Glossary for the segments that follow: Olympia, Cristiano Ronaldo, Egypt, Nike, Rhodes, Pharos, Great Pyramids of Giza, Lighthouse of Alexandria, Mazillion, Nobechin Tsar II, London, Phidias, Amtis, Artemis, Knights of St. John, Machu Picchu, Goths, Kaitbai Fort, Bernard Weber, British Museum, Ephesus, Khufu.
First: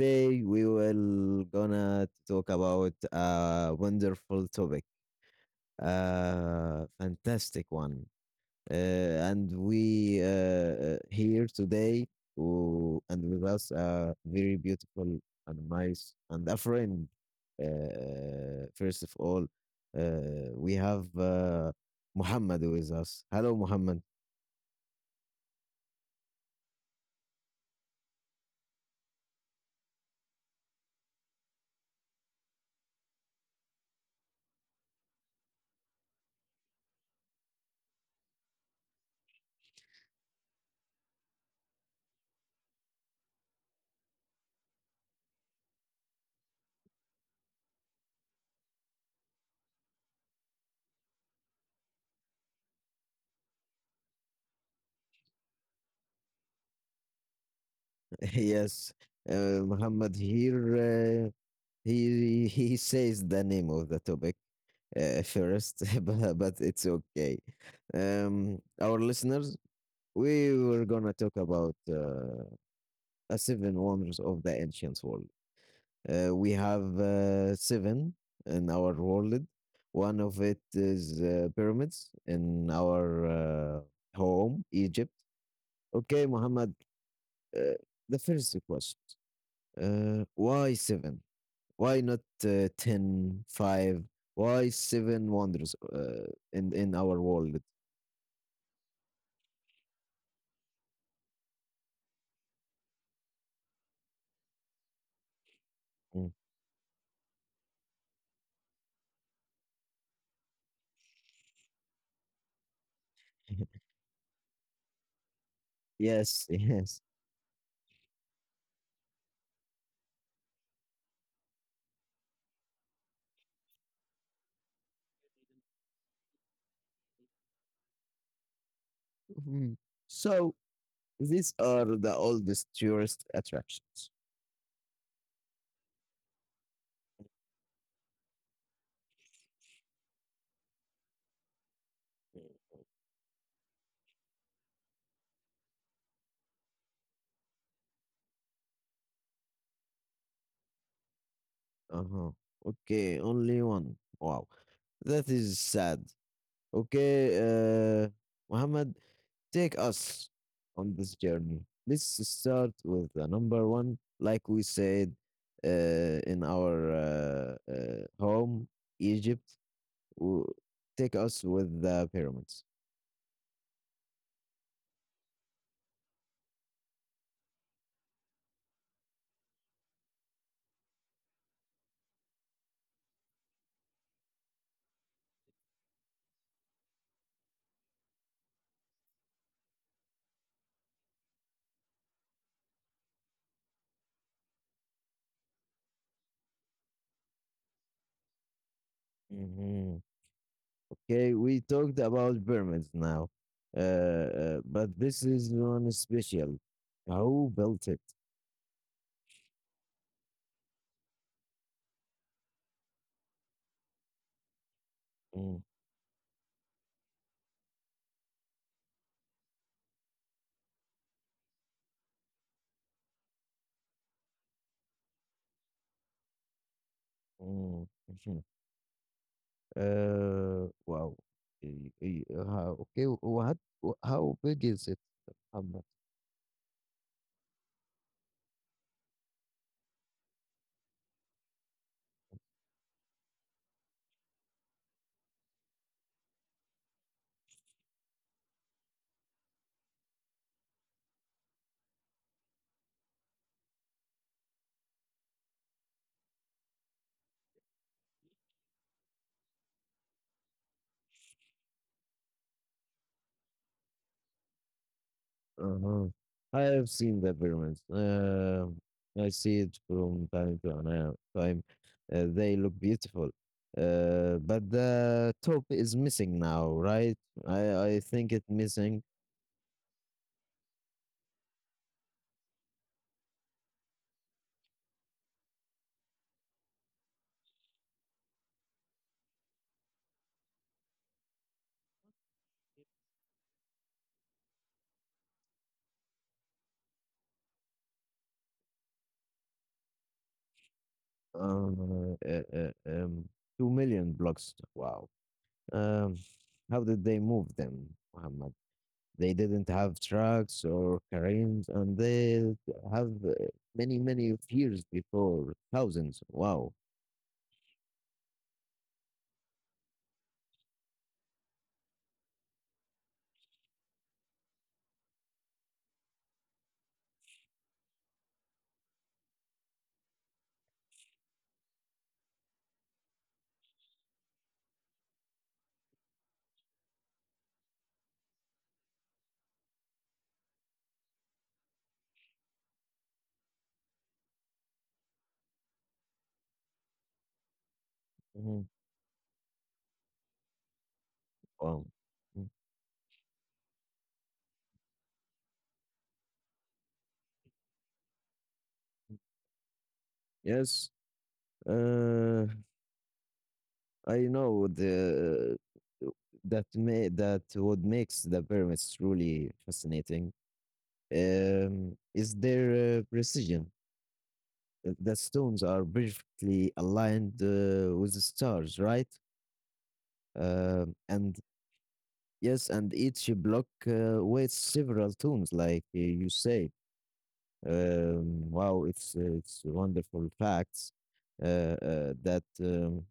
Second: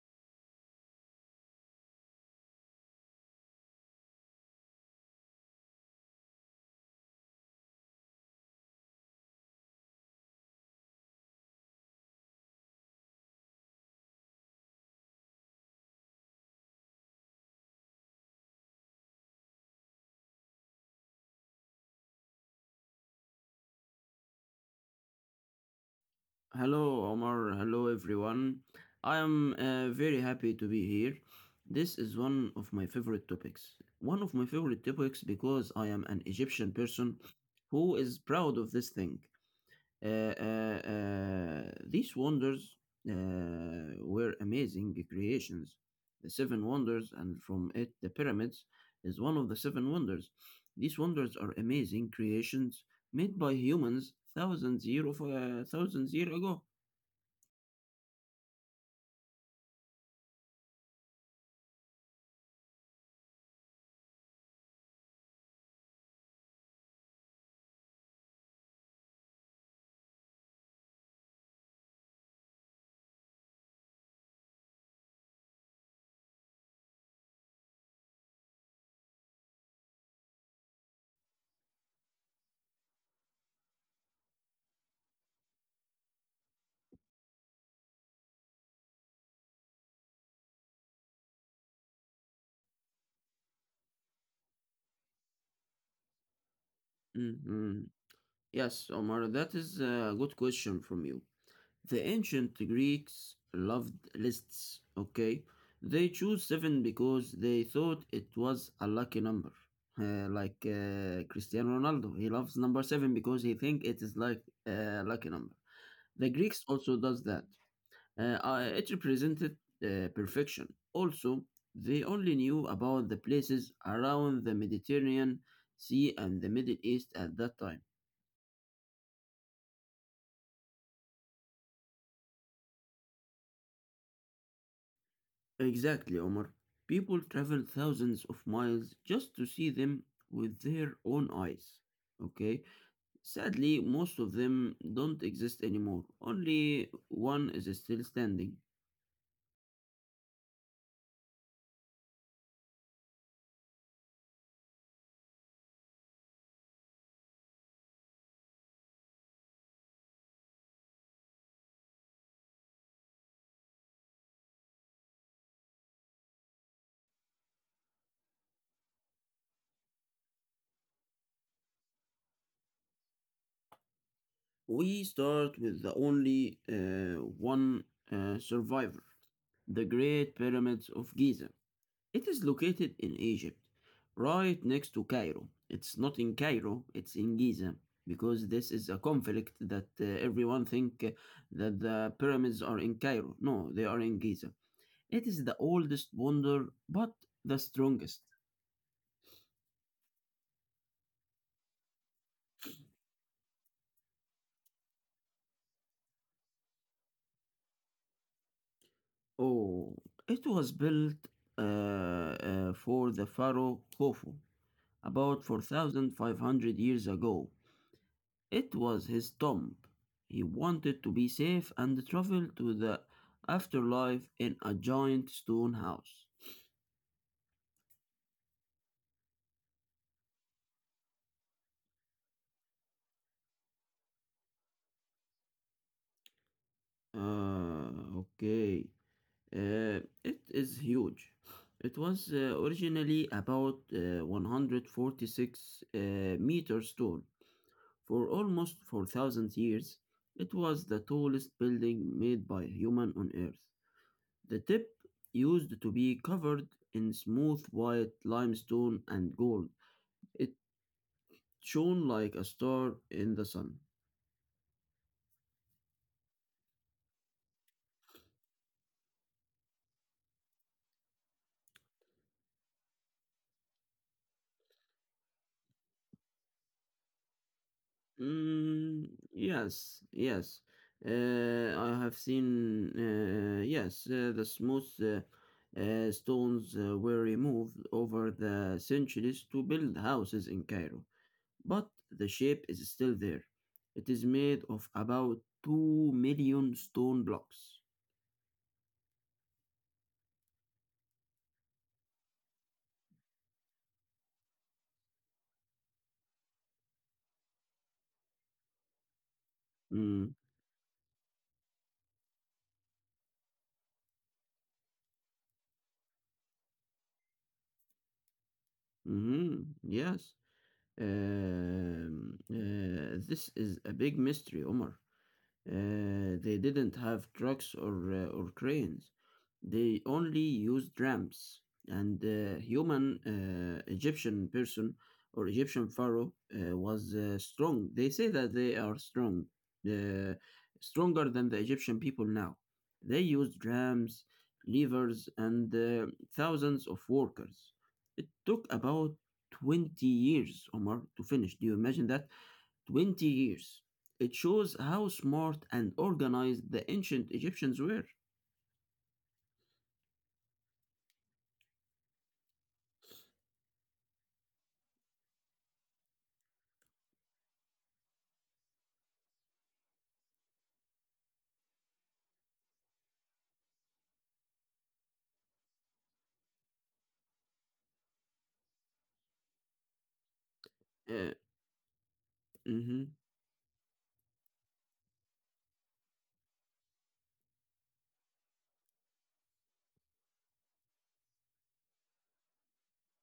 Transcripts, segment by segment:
Today we will gonna talk about a wonderful topic, a fantastic one. And we here today, and with us a very beautiful and nice and a friend. First of all, we have Muhammad with us. Hello, Muhammad. Hello, Omar. Hello, everyone. I am very happy to be here. This is one of my favorite topics. Because I am an Egyptian person who is proud of this thing. These wonders were amazing creations. The seven wonders, and from it, the pyramids, is one of the seven wonders. These wonders are amazing creations made by humans thousands year ago. Yes, Muhammad here. He says the name of the topic first, but it's okay. Our listeners, we were gonna talk about a seven wonders of the ancient world. We have seven in our world. One of it is pyramids in our home, Egypt. Okay, Muhammad. Uh, the first question: Why seven? Why not 10, five? Why seven wonders in our world? Mm-hmm. Yes, Omar, that is a good question from you. The ancient Greeks loved lists, okay? They Mm. chose seven because they thought it was a lucky number. Like Cristiano Ronaldo, he loves number seven because he think it is like a lucky number. The Greeks Yes, also yes. does that. It represented perfection. Also, they only knew about the places around the Mediterranean Sea and the Middle East at that time. Mhm. So these are the oldest tourist attractions. Exactly, Omar. People travel thousands of miles just to see them with their own eyes. Okay? Sadly, most of them don't exist anymore. Only one is still standing. Uh huh. Okay, only one. Wow, that is sad. Okay, Muhammad. Take us on this journey. Let's start with the number one, like we said in our home, Egypt. W- Take us with the pyramids. We start with the only one survivor, the Great Pyramids of Giza. It is located in Egypt, right next to Cairo. It's not in Cairo, it's in Giza, because this is a conflict that everyone think that the pyramids are in Cairo. No, they are in Giza. It is the oldest wonder, but the strongest. Hmm. Okay, we talked about pyramids now, but this is one special. Who built it? Oh, it was built for the pharaoh Khufu about Mm. 4,500 years ago. It was his tomb. He wanted to be safe and traveled to the afterlife in a giant stone house. Mm. Mhm. Wow. Y- y- Okay, what? How big is it, Muhammad? Ah, okay. It is huge. It was originally about 146 meters tall. For almost 4,000 years, it was the tallest building made by human on Earth. The tip used to be covered in smooth white limestone and gold. It shone like a star in the sun. Uh-huh. I have seen the pyramids. I see it from time to time. They look beautiful. But the top is missing now, right? I think it Mm, missing. yes, yes. I have seen, yes, the smooth stones were removed over the centuries to build houses in Cairo. But the shape is still there. It is made of about 2 million stone blocks. um, uh, uh, um, 2 million blocks. Wow. Um, how did they move them, Muhammad? They didn't have Mm, trucks or cranes, and they have many, many years before, thousands. Wow. mhm, yes. This is a big mystery, Omar. They didn't have trucks or or cranes. They only used ramps. And human Egyptian person or Egyptian pharaoh was strong. They say that they are strong, uh, stronger than the Egyptian people now. They used ramps, levers, and thousands of workers. It took Mm-hmm. about 20 years, Omar, to finish. Do you Wow. imagine that? Mm. 20 years. It shows how smart and organized the ancient Egyptians were. Yes, uh, I know the uh, that may that what makes the pyramids truly fascinating is their precision. The stones are perfectly aligned with the stars, right? Uh, And yes, and mhm, each block weighs several tons, like you say. Wow, it's wonderful facts that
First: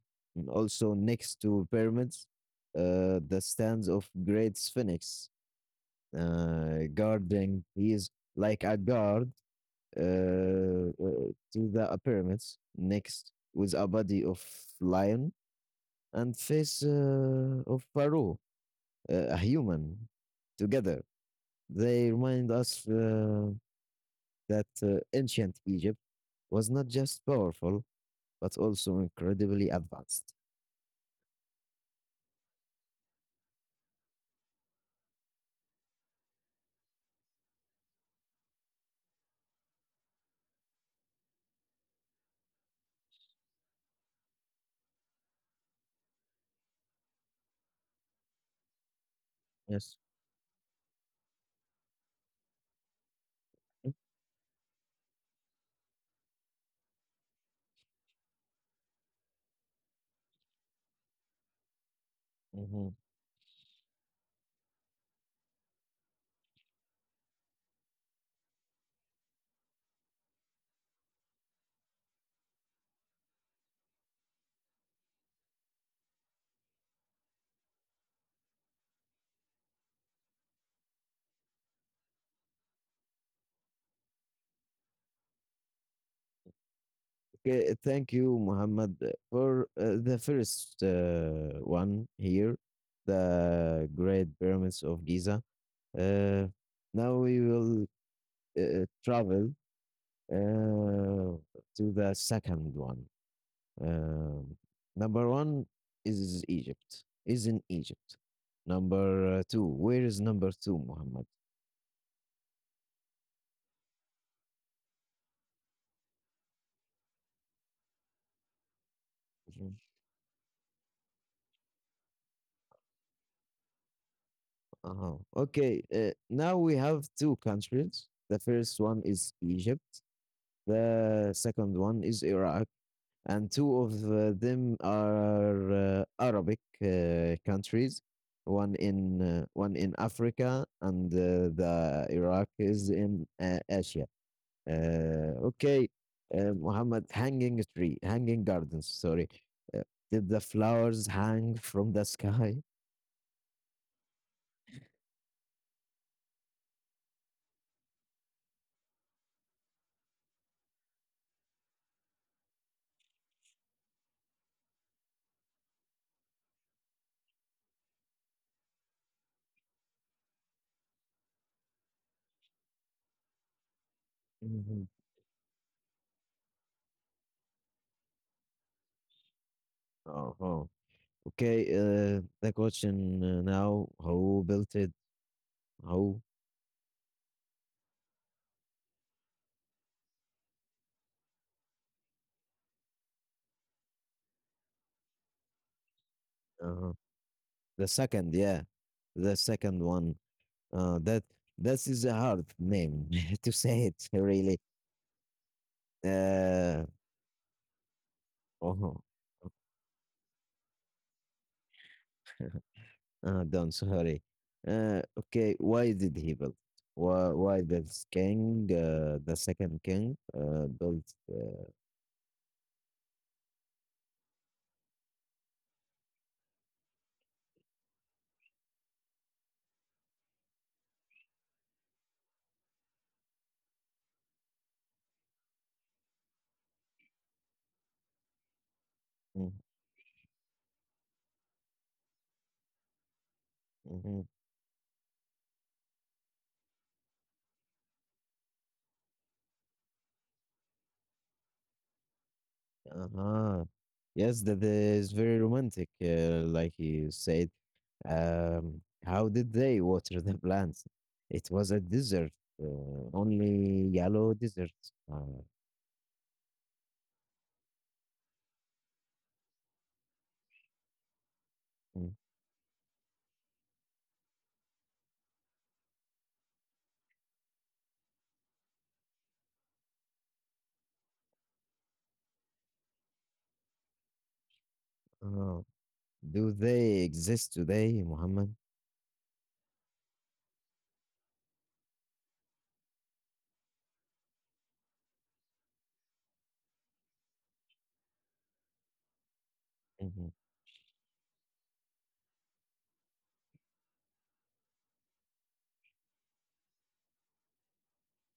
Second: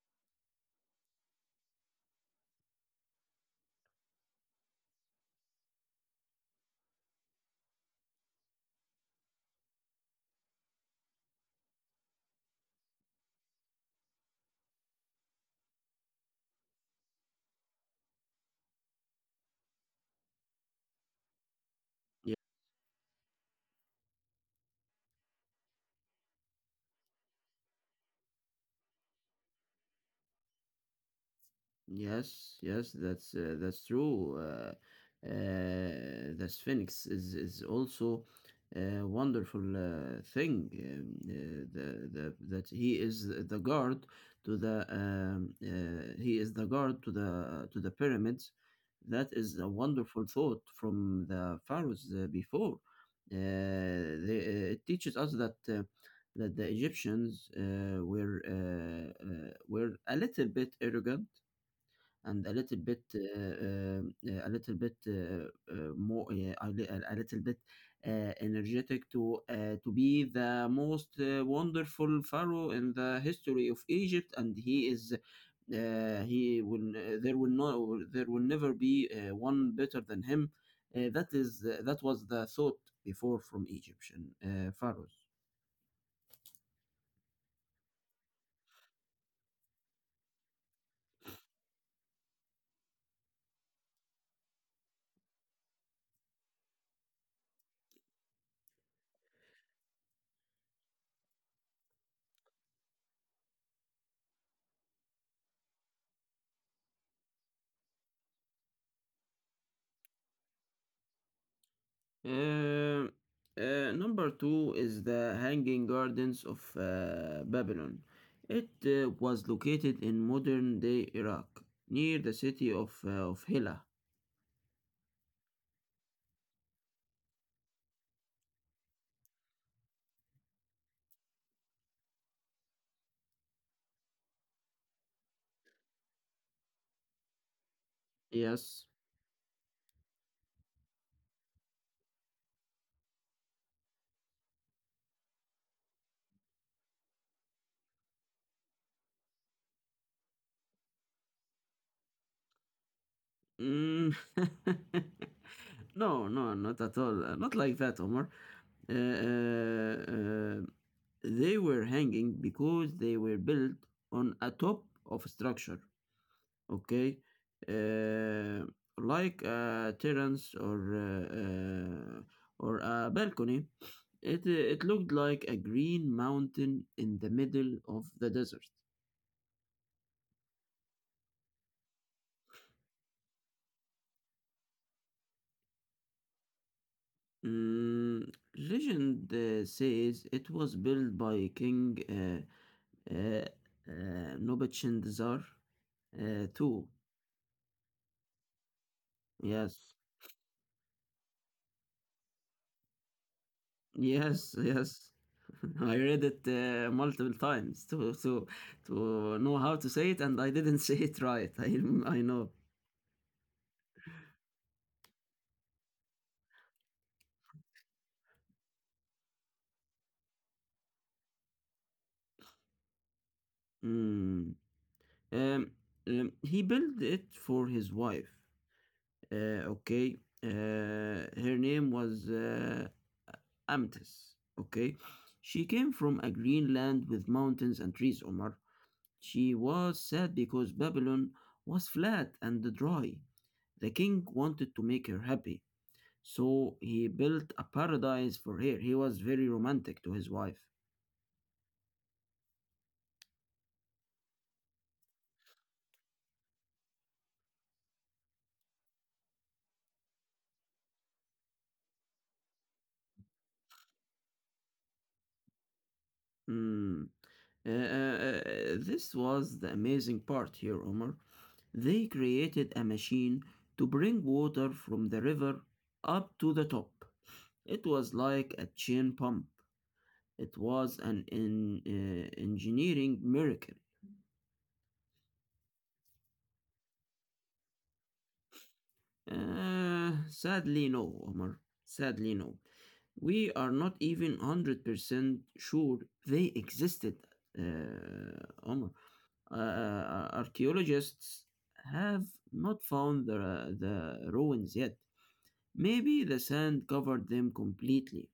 also next to pyramids, the stands of great sphinx guarding. He is like a guard to the pyramids. Next with a body of lion and face of Pharaoh, a human. Together, they remind us that ancient Egypt was not just powerful, but also incredibly advanced. Yes, yes, that's true. The Sphinx is also a wonderful thing. The That he is the guard to the he is the guard to the pyramids. That is a Yes. wonderful thought from the pharaohs before. Uh, it teaches us that. That the Egyptians were a little bit arrogant and Hmm. A little bit more a little bit energetic to be the most wonderful pharaoh in the history of Egypt, and he is he will there will never be one better than him. That was the thought before from Egyptian pharaohs. Okay, thank you, Muhammad, for the first one here, the Great Pyramids of Giza. Uh, Now we will travel uh, to the second one. Um, Number one is Egypt. Is in Egypt. Number two. Where is number two, Muhammad? Uh, Number two is the Hanging Gardens of Babylon. It was Mhm. located in modern day Iraq, near the city of Hilla. Uh-huh. Okay. Now we have two countries. The first one is Egypt. The second one is Iraq, and two of them are Arabic countries. One Yes. in one in Africa, and the Iraq is in Asia. Okay, Muhammad, hanging tree, hanging gardens, sorry. Uh, did the flowers hang from the sky? Mm. No, no, not at all. Not like that, Omar. Uh, uh, uh, they were hanging because they were built on a top of a structure. Okay, uh, like a terrace or a balcony, Hmm. it looked like a green mountain in the middle of the desert. Oh, oh. Okay, the question now, who built it? Who? Mm, legend says it was built by King uh, Nobechin Tsar II. Uh, the second, yeah, the second Yes, one. Uh, that that is a hard name to say it yes, really. yes. I read it Uh, multiple times oh, to know how to say it, and I didn't say it right. I know. ah, done, sorry. Okay, why did he build? Why this king, the second king, built? Uh, Mm. Um, he built it for his wife. Okay. Uh, her name was Amtis. Okay. She came from a green land with mountains and trees, Omar. She was sad because Babylon was flat and dry. The mm-hmm. king wanted to make her happy. So he built a paradise for her. He was very romantic to his wife. Uh-huh. Yes, that is very romantic, like you said. How did they water the plants? It was a desert, only yellow desert. Uh, Hmm. Uh, uh, uh, this was the amazing part here, Omar. They mm, created a machine to bring water from the river up to the top. It was like a chain pump. It was an engineering miracle. uh, do they exist today, Muhammad? Sadly, no, Omar. Sadly, no. We are not even 100% sure they existed, uh, Omar. Archaeologists have not found the ruins yet. Maybe the sand covered them completely.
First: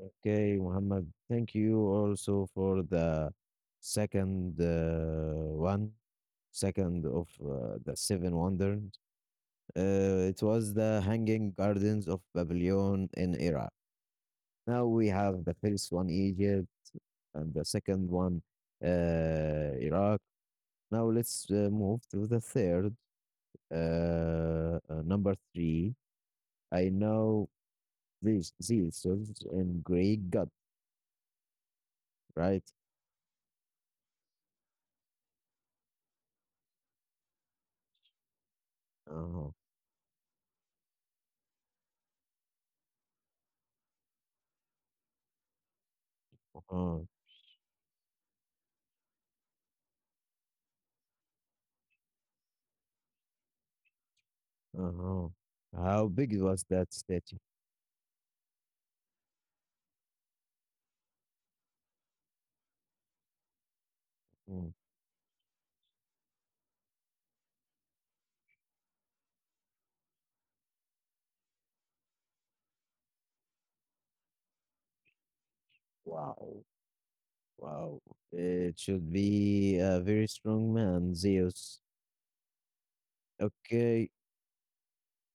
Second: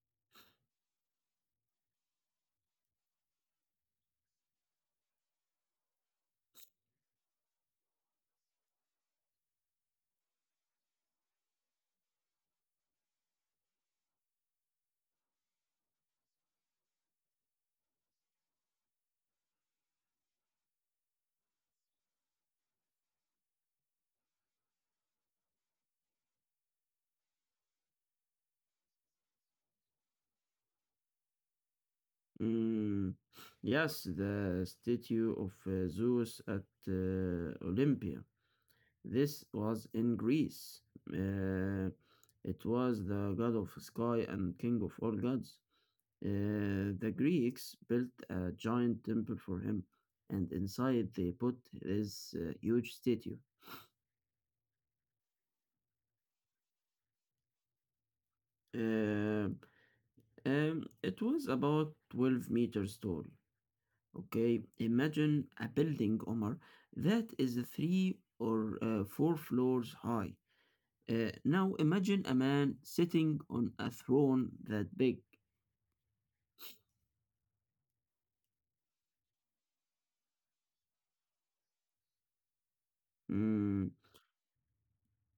Okay, Muhammad, thank you also for the second one, second of the seven wonders. It was the Hanging Gardens of Babylon in Iraq. Now we have the first one, Egypt, and the second one, Iraq. Now let's move to the third, number three. I know these Zeus in Greek God, right? Mm, yes, the statue of Zeus at Olympia. This Uh-huh. was in Greece. Uh, it was the god of sky and king of all gods. Uh-huh. The Greeks built a giant temple for him, and inside they put his huge statue. Uh-huh. How big was that statue? Uh, it was about 12 meters tall. Okay, Mm. imagine a building, Omar, that is three or four floors high. Now imagine a man sitting on a throne that big. Wow. Wow. It should be a very strong man, Zeus. Mm, Okay.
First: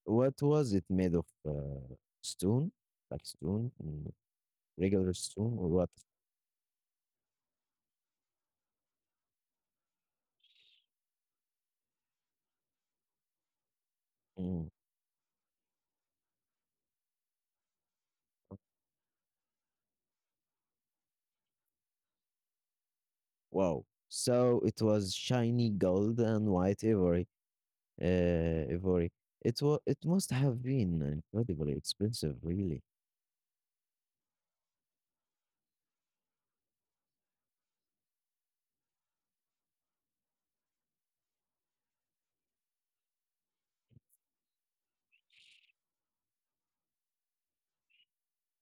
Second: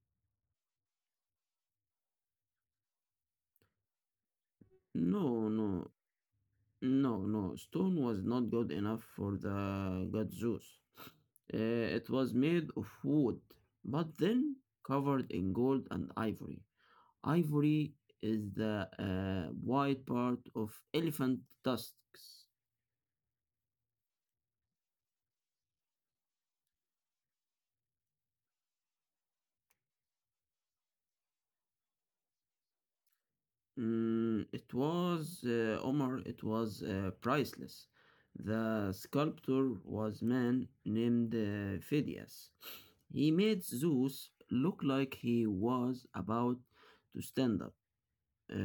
What was it made of? Stone? Like stone? Mm. Regular no, stone or no, what? no, no, stone was not good enough for the god Zeus. It was made of wood, but then Mm. covered in gold and ivory. Ivory is the white part of elephant tusks. Wow. So it was shiny gold and white ivory. Ivory. It was. It must have been incredibly expensive, really. Mm, it was, Omar, it was priceless. The sculptor was man named Phidias. He made Zeus look like he was about to stand up. Uh,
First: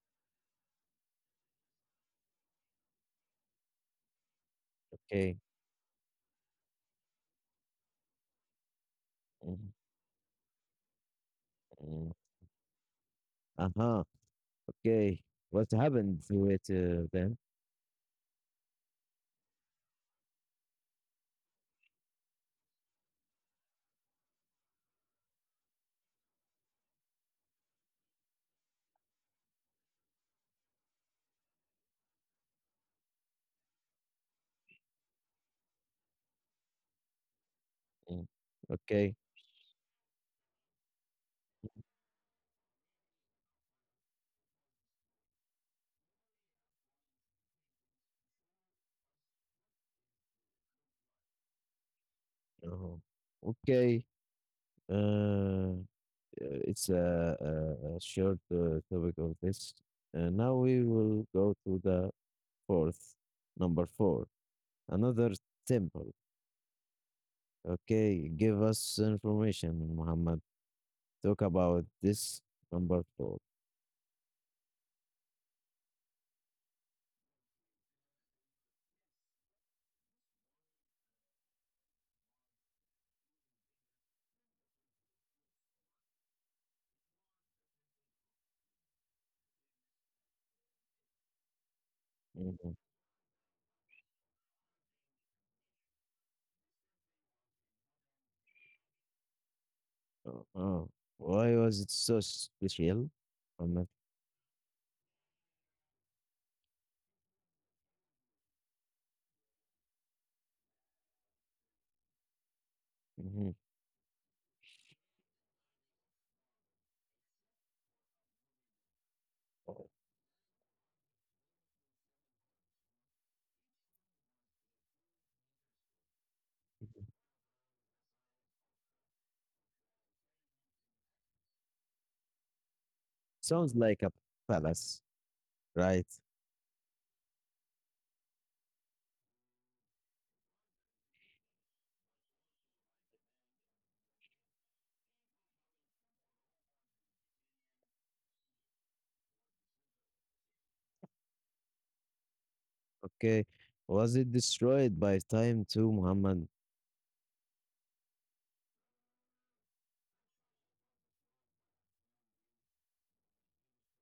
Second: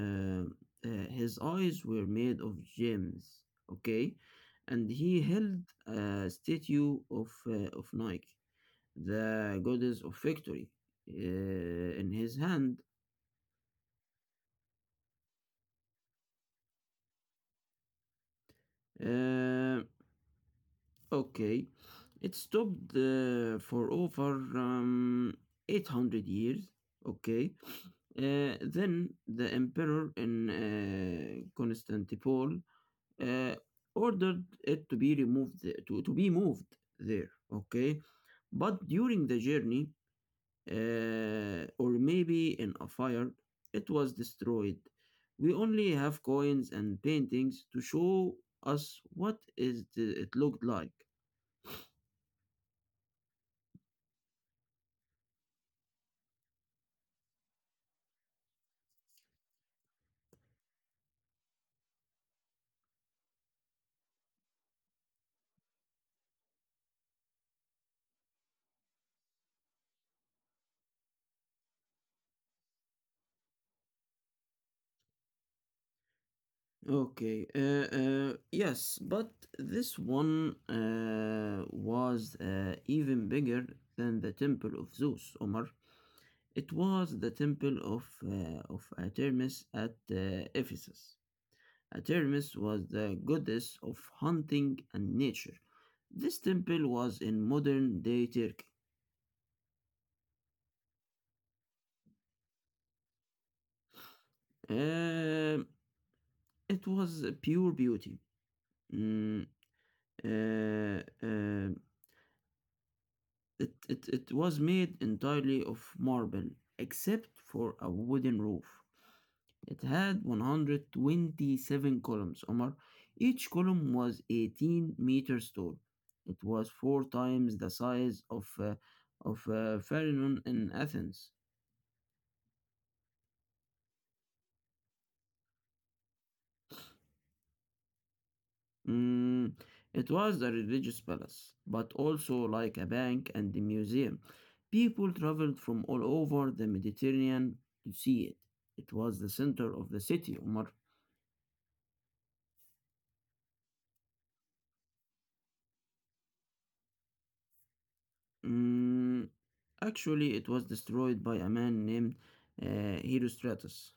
uh, his eyes were made of gems, okay? And he Okay. held a statue of Nike, the goddess of victory, uh, Mm-hmm. in his hand. Uh huh. Okay. What happened to it then? Uh, okay. It stopped for over 800 years, okay? Then the emperor in Constantinople uh, ordered it to be removed to be moved there. Okay, Mm. but Okay. during the journey, or maybe in a fire, it was destroyed. We only have coins and paintings to show us what it looked like. uh Okay. Uh, uh, it's a short topic of this. Now we will go to the fourth, number four. Another temple. Okay. Give us information, Muhammad. Talk about this number 4. Okay, yes, but this one was even bigger than the temple of Zeus, Omar. It was the temple of Artemis at Ephesus. Artemis Hmm. was the goddess of hunting and nature. This temple was in modern day Turkey. Oh, oh. Why was it so special, Muhammad? Uh, it was pure beauty. Mm, uh, uh, Mhm. It was made entirely of marble, except for a wooden roof. It had 127 columns, Omar. Each column was 18 meters tall. It was four times the size of Pharaoh in Athens. Sounds like a palace, right? Mm, it was a religious palace, but also like a bank and a museum. People traveled from all over the Mediterranean to see it. It was the center of the city, Omar. Okay. Was it destroyed by time too, Muhammad? Mm, actually, it was destroyed by a man named Herostratus.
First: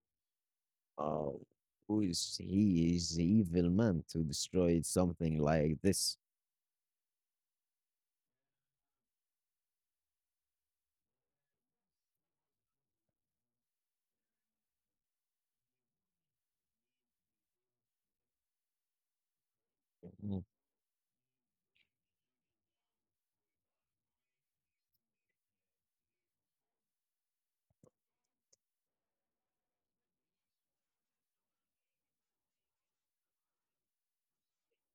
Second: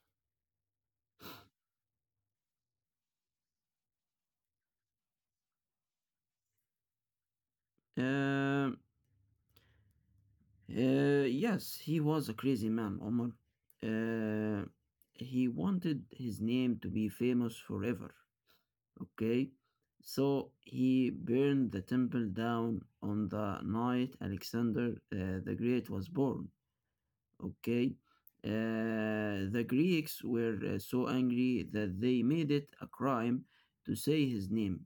Oh, who is he is the evil man to destroy something like this. Um, yes, he was a crazy man, Omar. Uh, he wanted his name to be famous forever, okay? Mhm. So he burned the temple down on the night Alexander the Great was born, okay? The Greeks were so angry that they made it a crime to say his name.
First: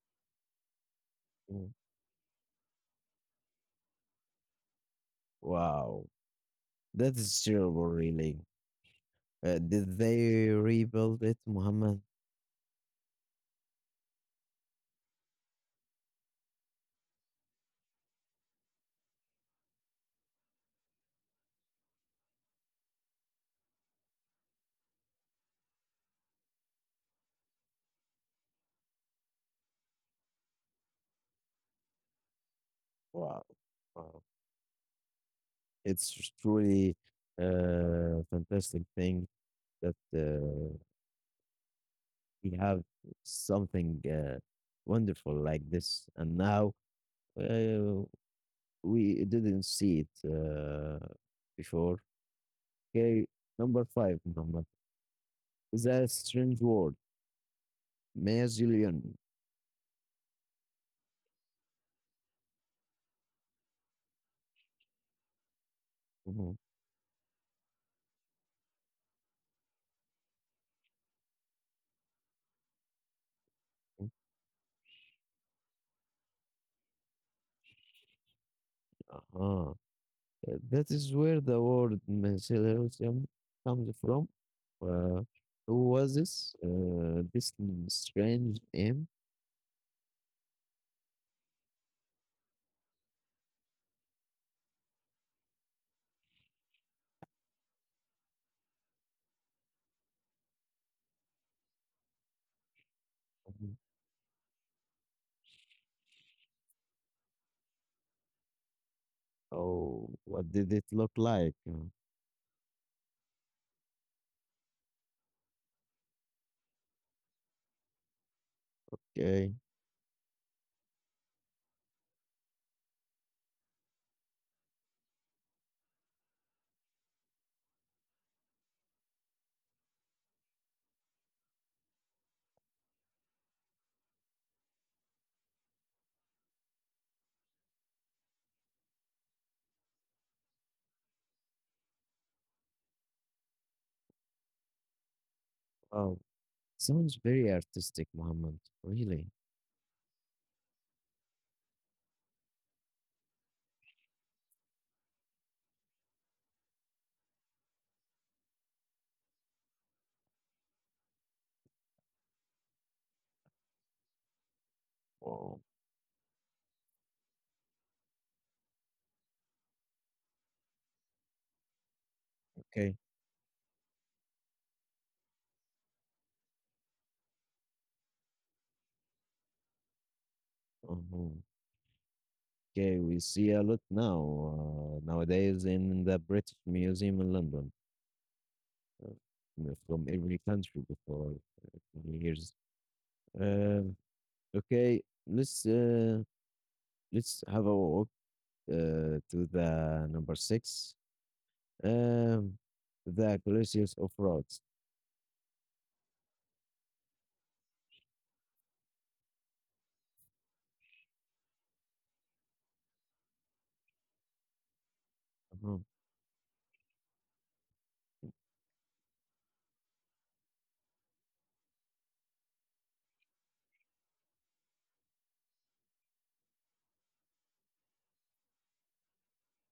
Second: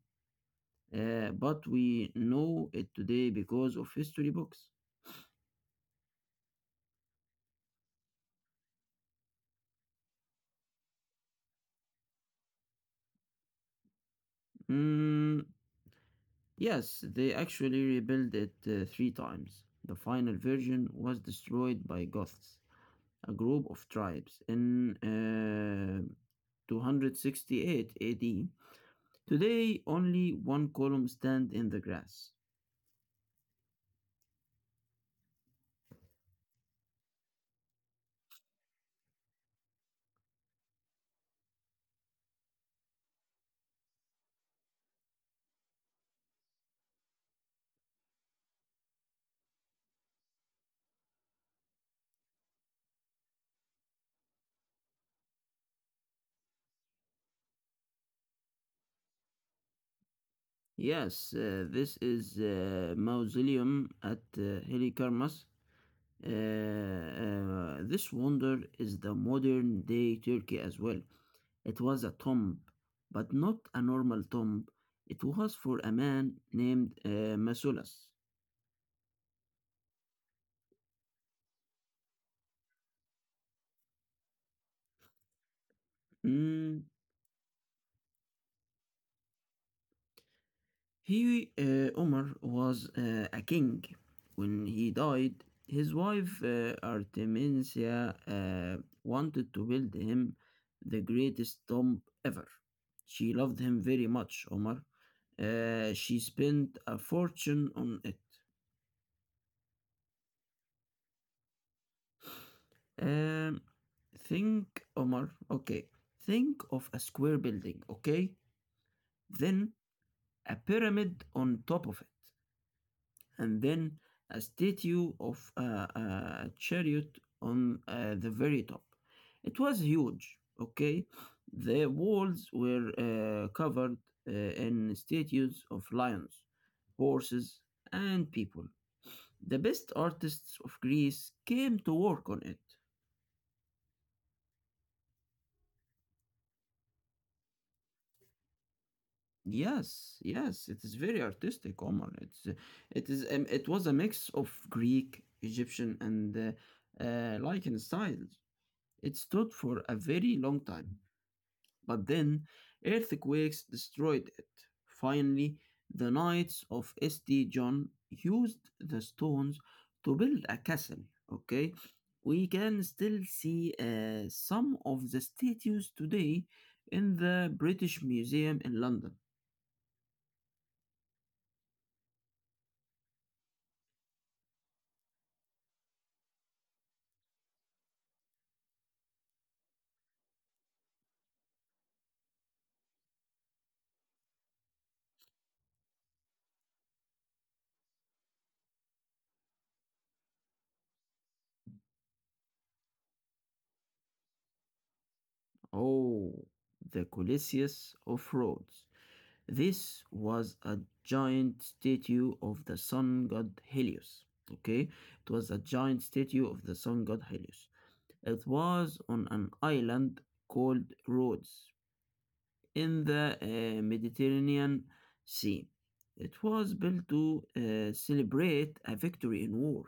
But Mhm. we know it today because of history books. Wow. That is terrible, really. Did they rebuild it, Muhammad? Mm, yes, they actually rebuilt it three times. The final version was destroyed by Goths, a group of tribes, in uh, 268 AD. Today, only one column stands in the grass. Wow. Wow. It's truly a fantastic thing that we have something wonderful like this. And now uh, we didn't see it before. Okay, number five, number the strange word, Mazillion. Yes, this is mausoleum at Helikarmas. Mhm. This wonder is the modern day Turkey as well. It was a tomb, but not a normal tomb. It was for a man named Masulas. Uh-huh. That is where the word Mazillion comes from. Uh, who was this? Mm, This strange name? he, Umar, was a king. When he died, his wife Artemisia wanted to build him the greatest tomb ever. She loved him Mhm. very much, Omar. She spent a fortune on it. Oh, what did it look like? Mm. Um, think, Omar, okay. Think of a square building, okay? Okay. Then a pyramid on top of it, and then a statue of a chariot on the very top. It was huge, okay? The walls were covered in statues of lions, horses, and people. The best artists of Greece came to work on it. Oh, sounds very artistic, Muhammad. Really? Yes, yes, it is very artistic, Omar. It's it is It was a mix of Greek, Egyptian, and Lycan styles. It stood for a very long time, but then earthquakes destroyed it. Finally, Oh, the Knights of St. John used the stones to build a castle. Okay, we can okay. still see some of the statues today in the British Museum in London. Uh-huh. Okay, we see a lot now, nowadays in the British Museum in London, uh, from every country before many years. Um, okay, let's have a walk to the number six, um, the Colosseus of Rhodes. Oh, the Colossus of Rhodes. This was a giant statue of the sun god Helios. Okay, it was a Uh-huh. giant statue of the sun god Helios. It was on an island called Rhodes in the Mediterranean Sea. It was built to celebrate a victory in war.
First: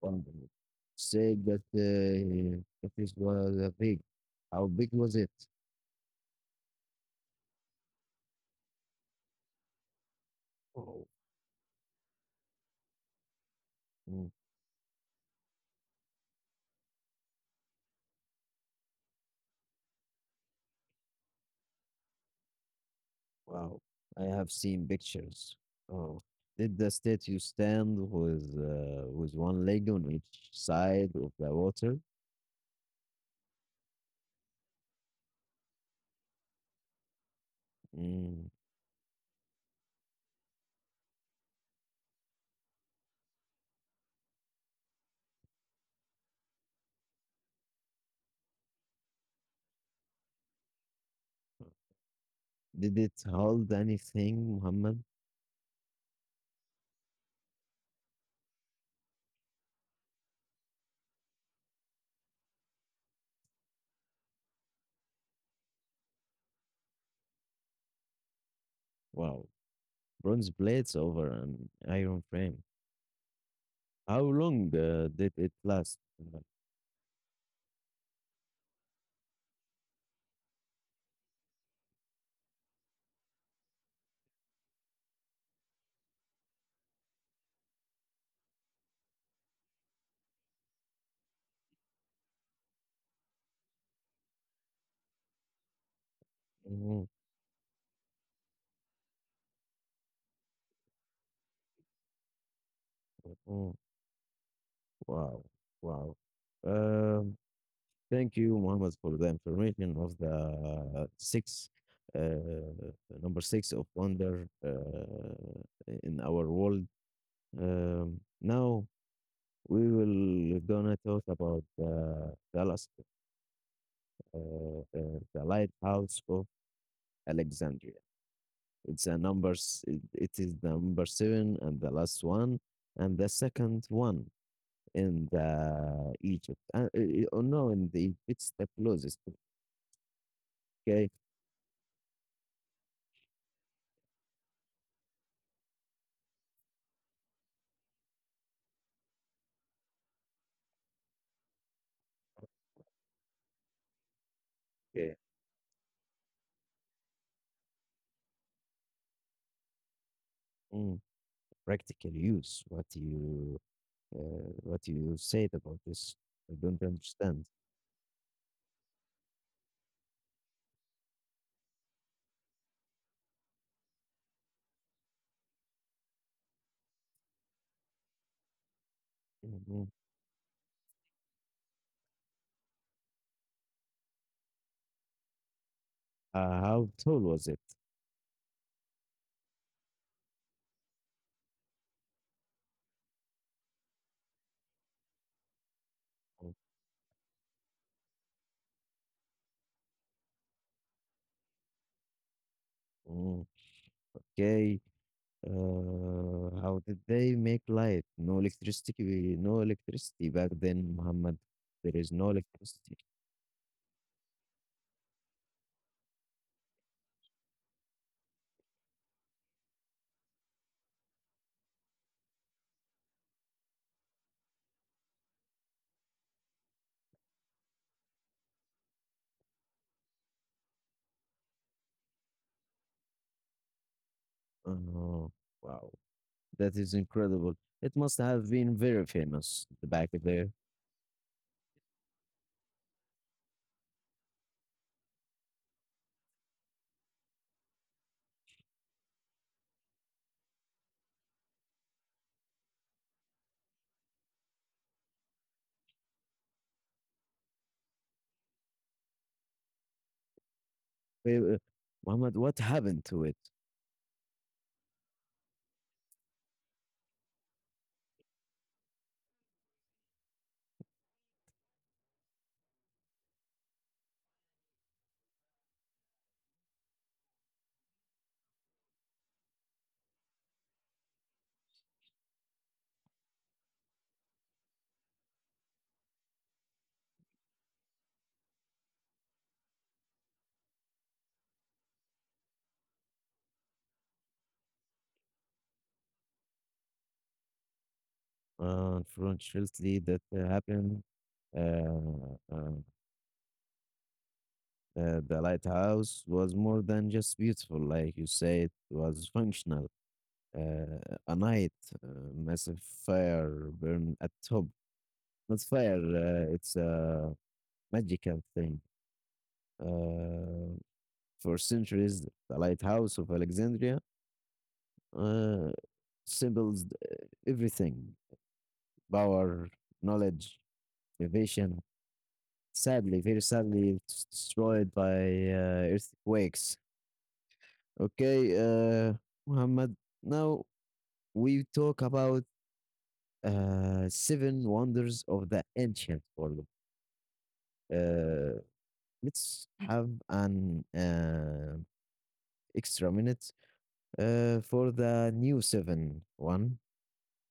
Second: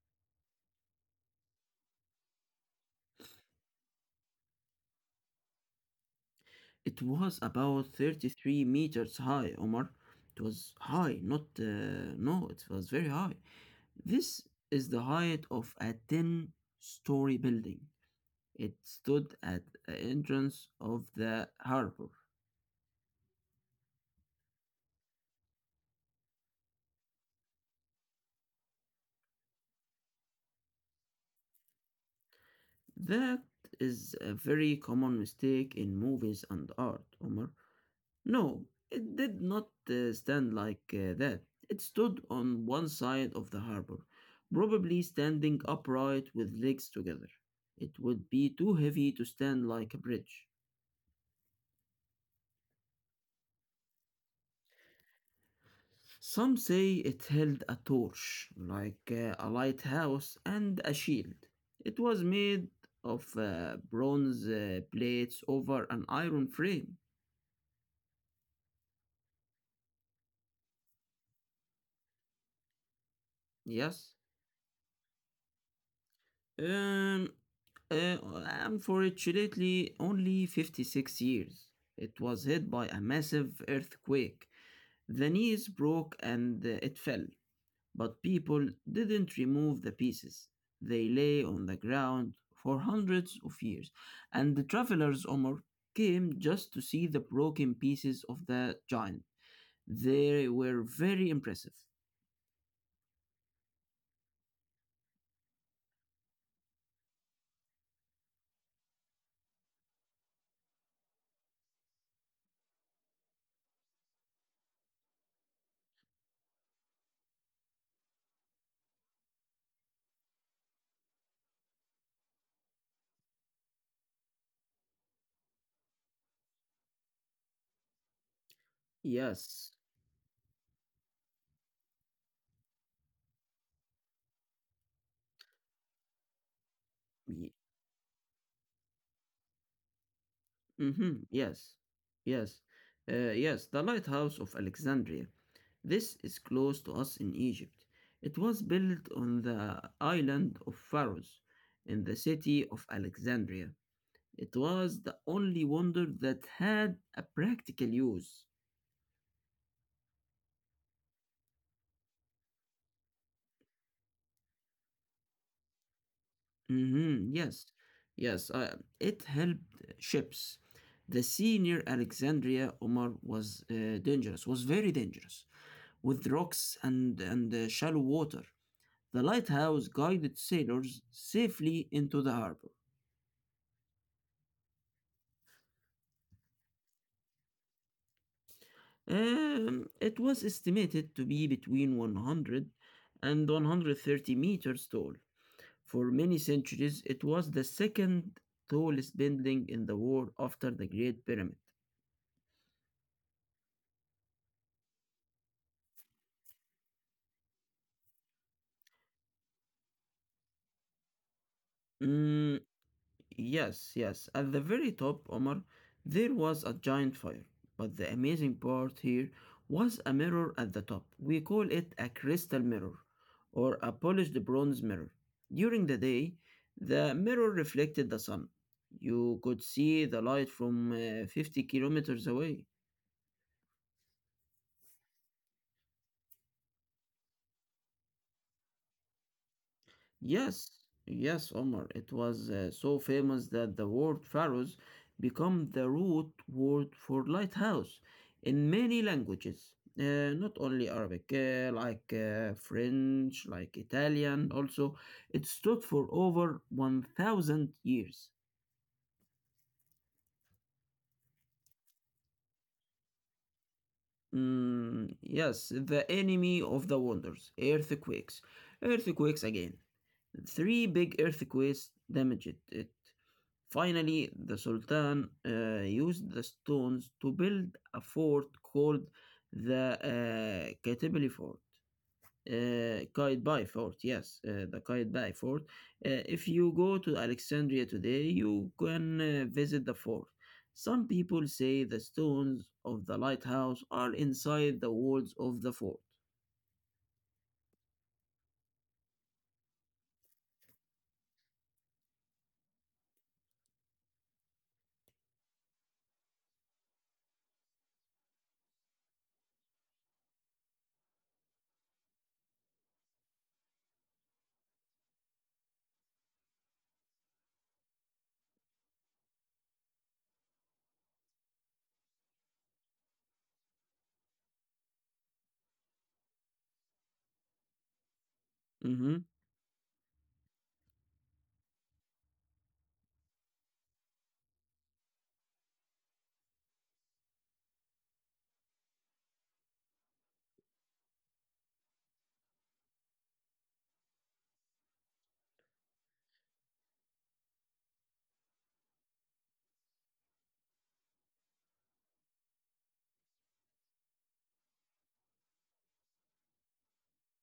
Wonderful. Say that it is was a big. How big was it? It was about 33 meters high, Omar. It was Oh. high, not, no, it was very high. This is the height of a 10-story building. It stood at the entrance of the harbor. Wow, I have seen pictures. Oh, did the statue stand with one leg on each side of the water? That is a very common mistake in movies and art, Omar. Mm. No, it did not stand like that. It stood on one side of the harbor, probably standing upright with legs together. It would be too heavy to stand like a bridge. Did it hold anything, Muhammad? Some say it held a torch, like a lighthouse, and a shield. It was made of bronze plates over an iron frame. Wow, bronze plates over an iron frame. How Yes. long did it last? Mm. Um, uh, Unfortunately, only 56 years. It was hit by a massive earthquake. The knees broke and it fell. But people didn't remove the pieces. They lay on the ground for hundreds of years, and the travelers Omar came just to Mm. see the broken pieces of the giant. They were very impressive. Mm. Wow, wow. Um, Thank you, Mohammed, for the information of the six, uh, number six of wonder in our world. Now we will gonna talk about Dallas, the lighthouse of Alexandria. It's a number. Yes. It is the number seven and the last one, and the second one in the Egypt. Oh, Ye- no, in the it's the closest. Okay. mhm, yes. Yes. Yes, the lighthouse of Alexandria. This is close to us in Egypt. It was built on the island of Pharos in the city of Alexandria. It was Okay. the only wonder that had a practical use. Practical use what you said about this. I don't Mhm, understand. yes, yes, it helped ships. The sea near Alexandria, Omar, was dangerous, was very dangerous, with rocks and shallow water. The lighthouse Mhm. guided sailors safely into the harbor. How tall was it? It was estimated to be between 100 and 130 meters tall. For many Oh. centuries, it was the second tallest building in the world after the Great Pyramid. mm, Okay. How did they make light? No electricity. No electricity back then, Muhammad. There is no Mm, electricity. yes, yes. At the very top, Omar, there was a giant fire. But the amazing part here was a mirror at the top. We call it a crystal mirror or a polished bronze mirror. During the day, the mirror reflected the sun. You could see the light from 50 kilometers away. Oh, wow. That is incredible. It must have been very famous back there. Yes, yes, Omar. It was so famous that the word pharaohs become the root word for lighthouse in many languages, not only Arabic, like French, like Italian. Also, it stood for over 1,000 years. Wait, Muhammad, what happened to it? Mm, yes, the enemy of the wonders, earthquakes. Earthquakes again. Three big earthquakes damaged it. Finally, the Sultan used the stones to build a fort called the Kaitibili Fort. Kaitbai Fort, yes, the Kaitbai Fort. If you go to Alexandria today, you can visit the fort. Some people say the stones of the lighthouse are inside the walls of the fort. Unfortunately, that happened. Uh, uh, the lighthouse was more than just beautiful, like you say, it was functional. Uh, a night, uh, massive fire burned at top. Not fire, it's a magical thing. Uh, for centuries, the lighthouse of Alexandria uh, symbols everything Mm-hmm. power, knowledge, innovation. Sadly, very sadly destroyed by earthquakes. Okay, Muhammad. Now we talk about seven wonders of the ancient world. Uh, let's have an extra minute for the new seven one.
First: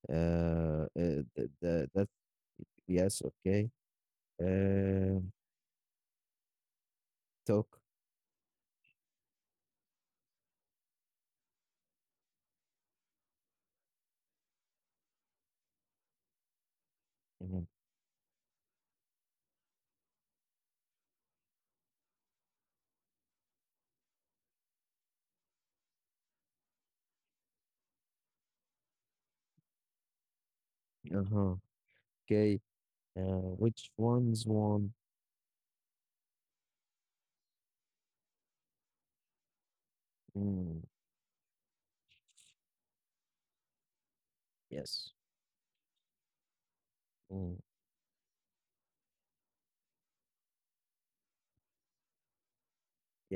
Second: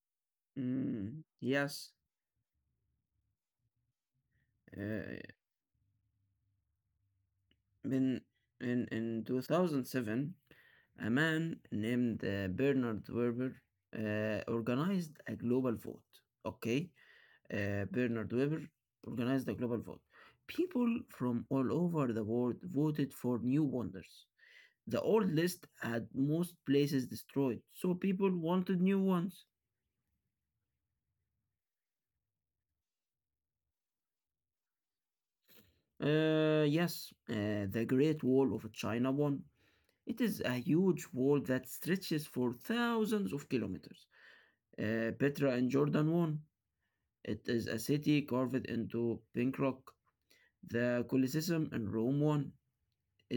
Mm, yes, That yes, okay. Uh, uh, Talk. In in 2007, a man named Bernard Weber organized a global vote. Okay, Uh Bernard Weber organized a global vote. People from all over the world voted for new wonders. The old list had most places destroyed, so people wanted new ones. huh. Okay. Which one's one? Yes, the Great Wall of China won. It is a Mm, huge wall that stretches for thousands of kilometers. Yes. Petra and Jordan won. It Mm, is a city carved into pink rock. The Colosseum in Rome won.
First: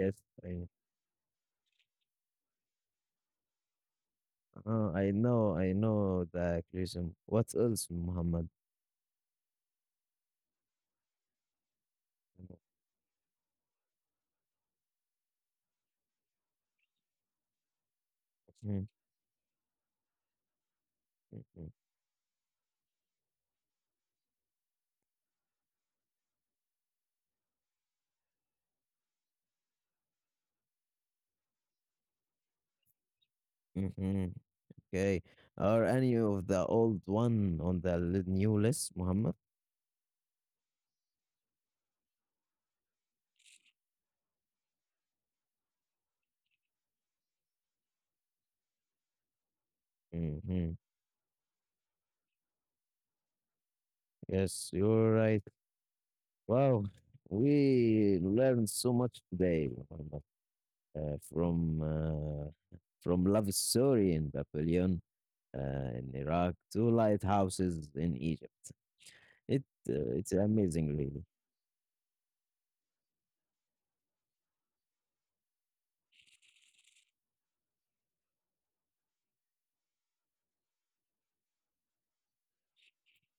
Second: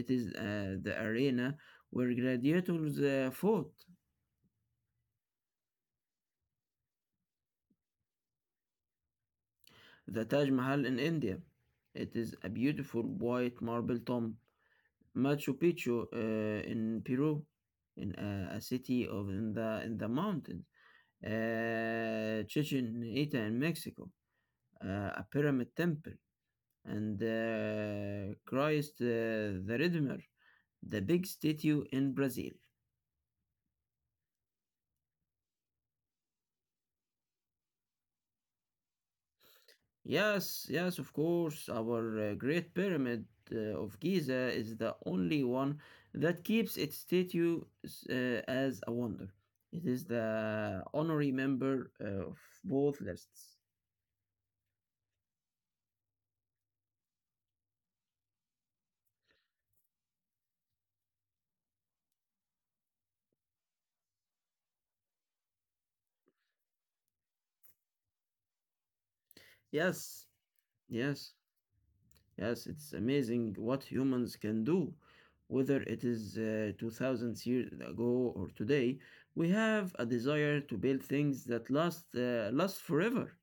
It is I the arena where gladiators fought. I know the Christian. What else, Muhammad? The Taj Mahal in India. It is a beautiful white marble tomb. Machu Picchu in Peru, in a Mhm. city of in the mountains. Mhm. Chichen Ita in Mexico. Uh, a pyramid temple. And Christ the Redeemer, the big statue in Brazil. Mhm. Okay. Are any of the old one on the new list, Muhammad? Yes, yes, of course, our Great Pyramid of Giza is the only one that keeps its statue as a wonder. It is Hmm. the honorary member of both lists. Yes, you're right. Wow, we learned so much today, Muhammad, uh, from uh, from love story in Babylon, uh, in Iraq, to lighthouses in Egypt. It uh, Yes, it's amazing, really. yes. Yes, it's amazing what humans can do. Whether it is 2000 years ago or today, we have a desire to build things that last forever.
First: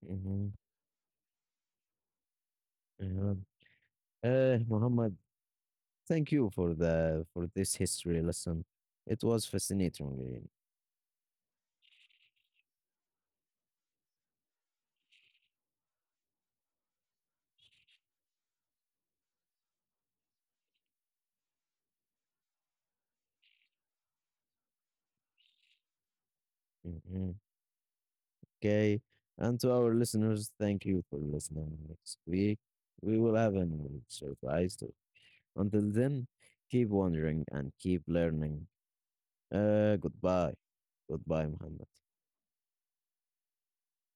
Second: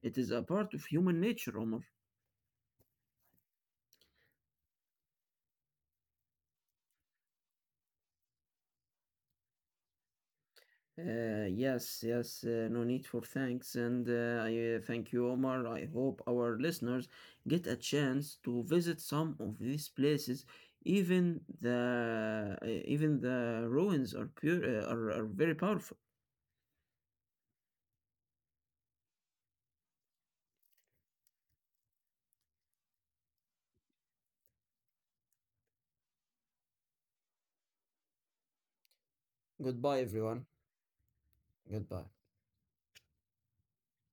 It is a Hmm. part of human nature, Omar. Muhammad, thank you for the for this history lesson. It was fascinating, really. Yes, yes, no need for thanks. And I thank you, Omar. I hope our listeners get a chance to visit some of these places. Even the uh, even the ruins are are very powerful. Mhm. Okay, and to our listeners, thank you for listening. Next week, we will have a new surprise. Until then, keep wondering and keep learning. Goodbye, everyone. Goodbye, goodbye, Muhammad. Goodbye.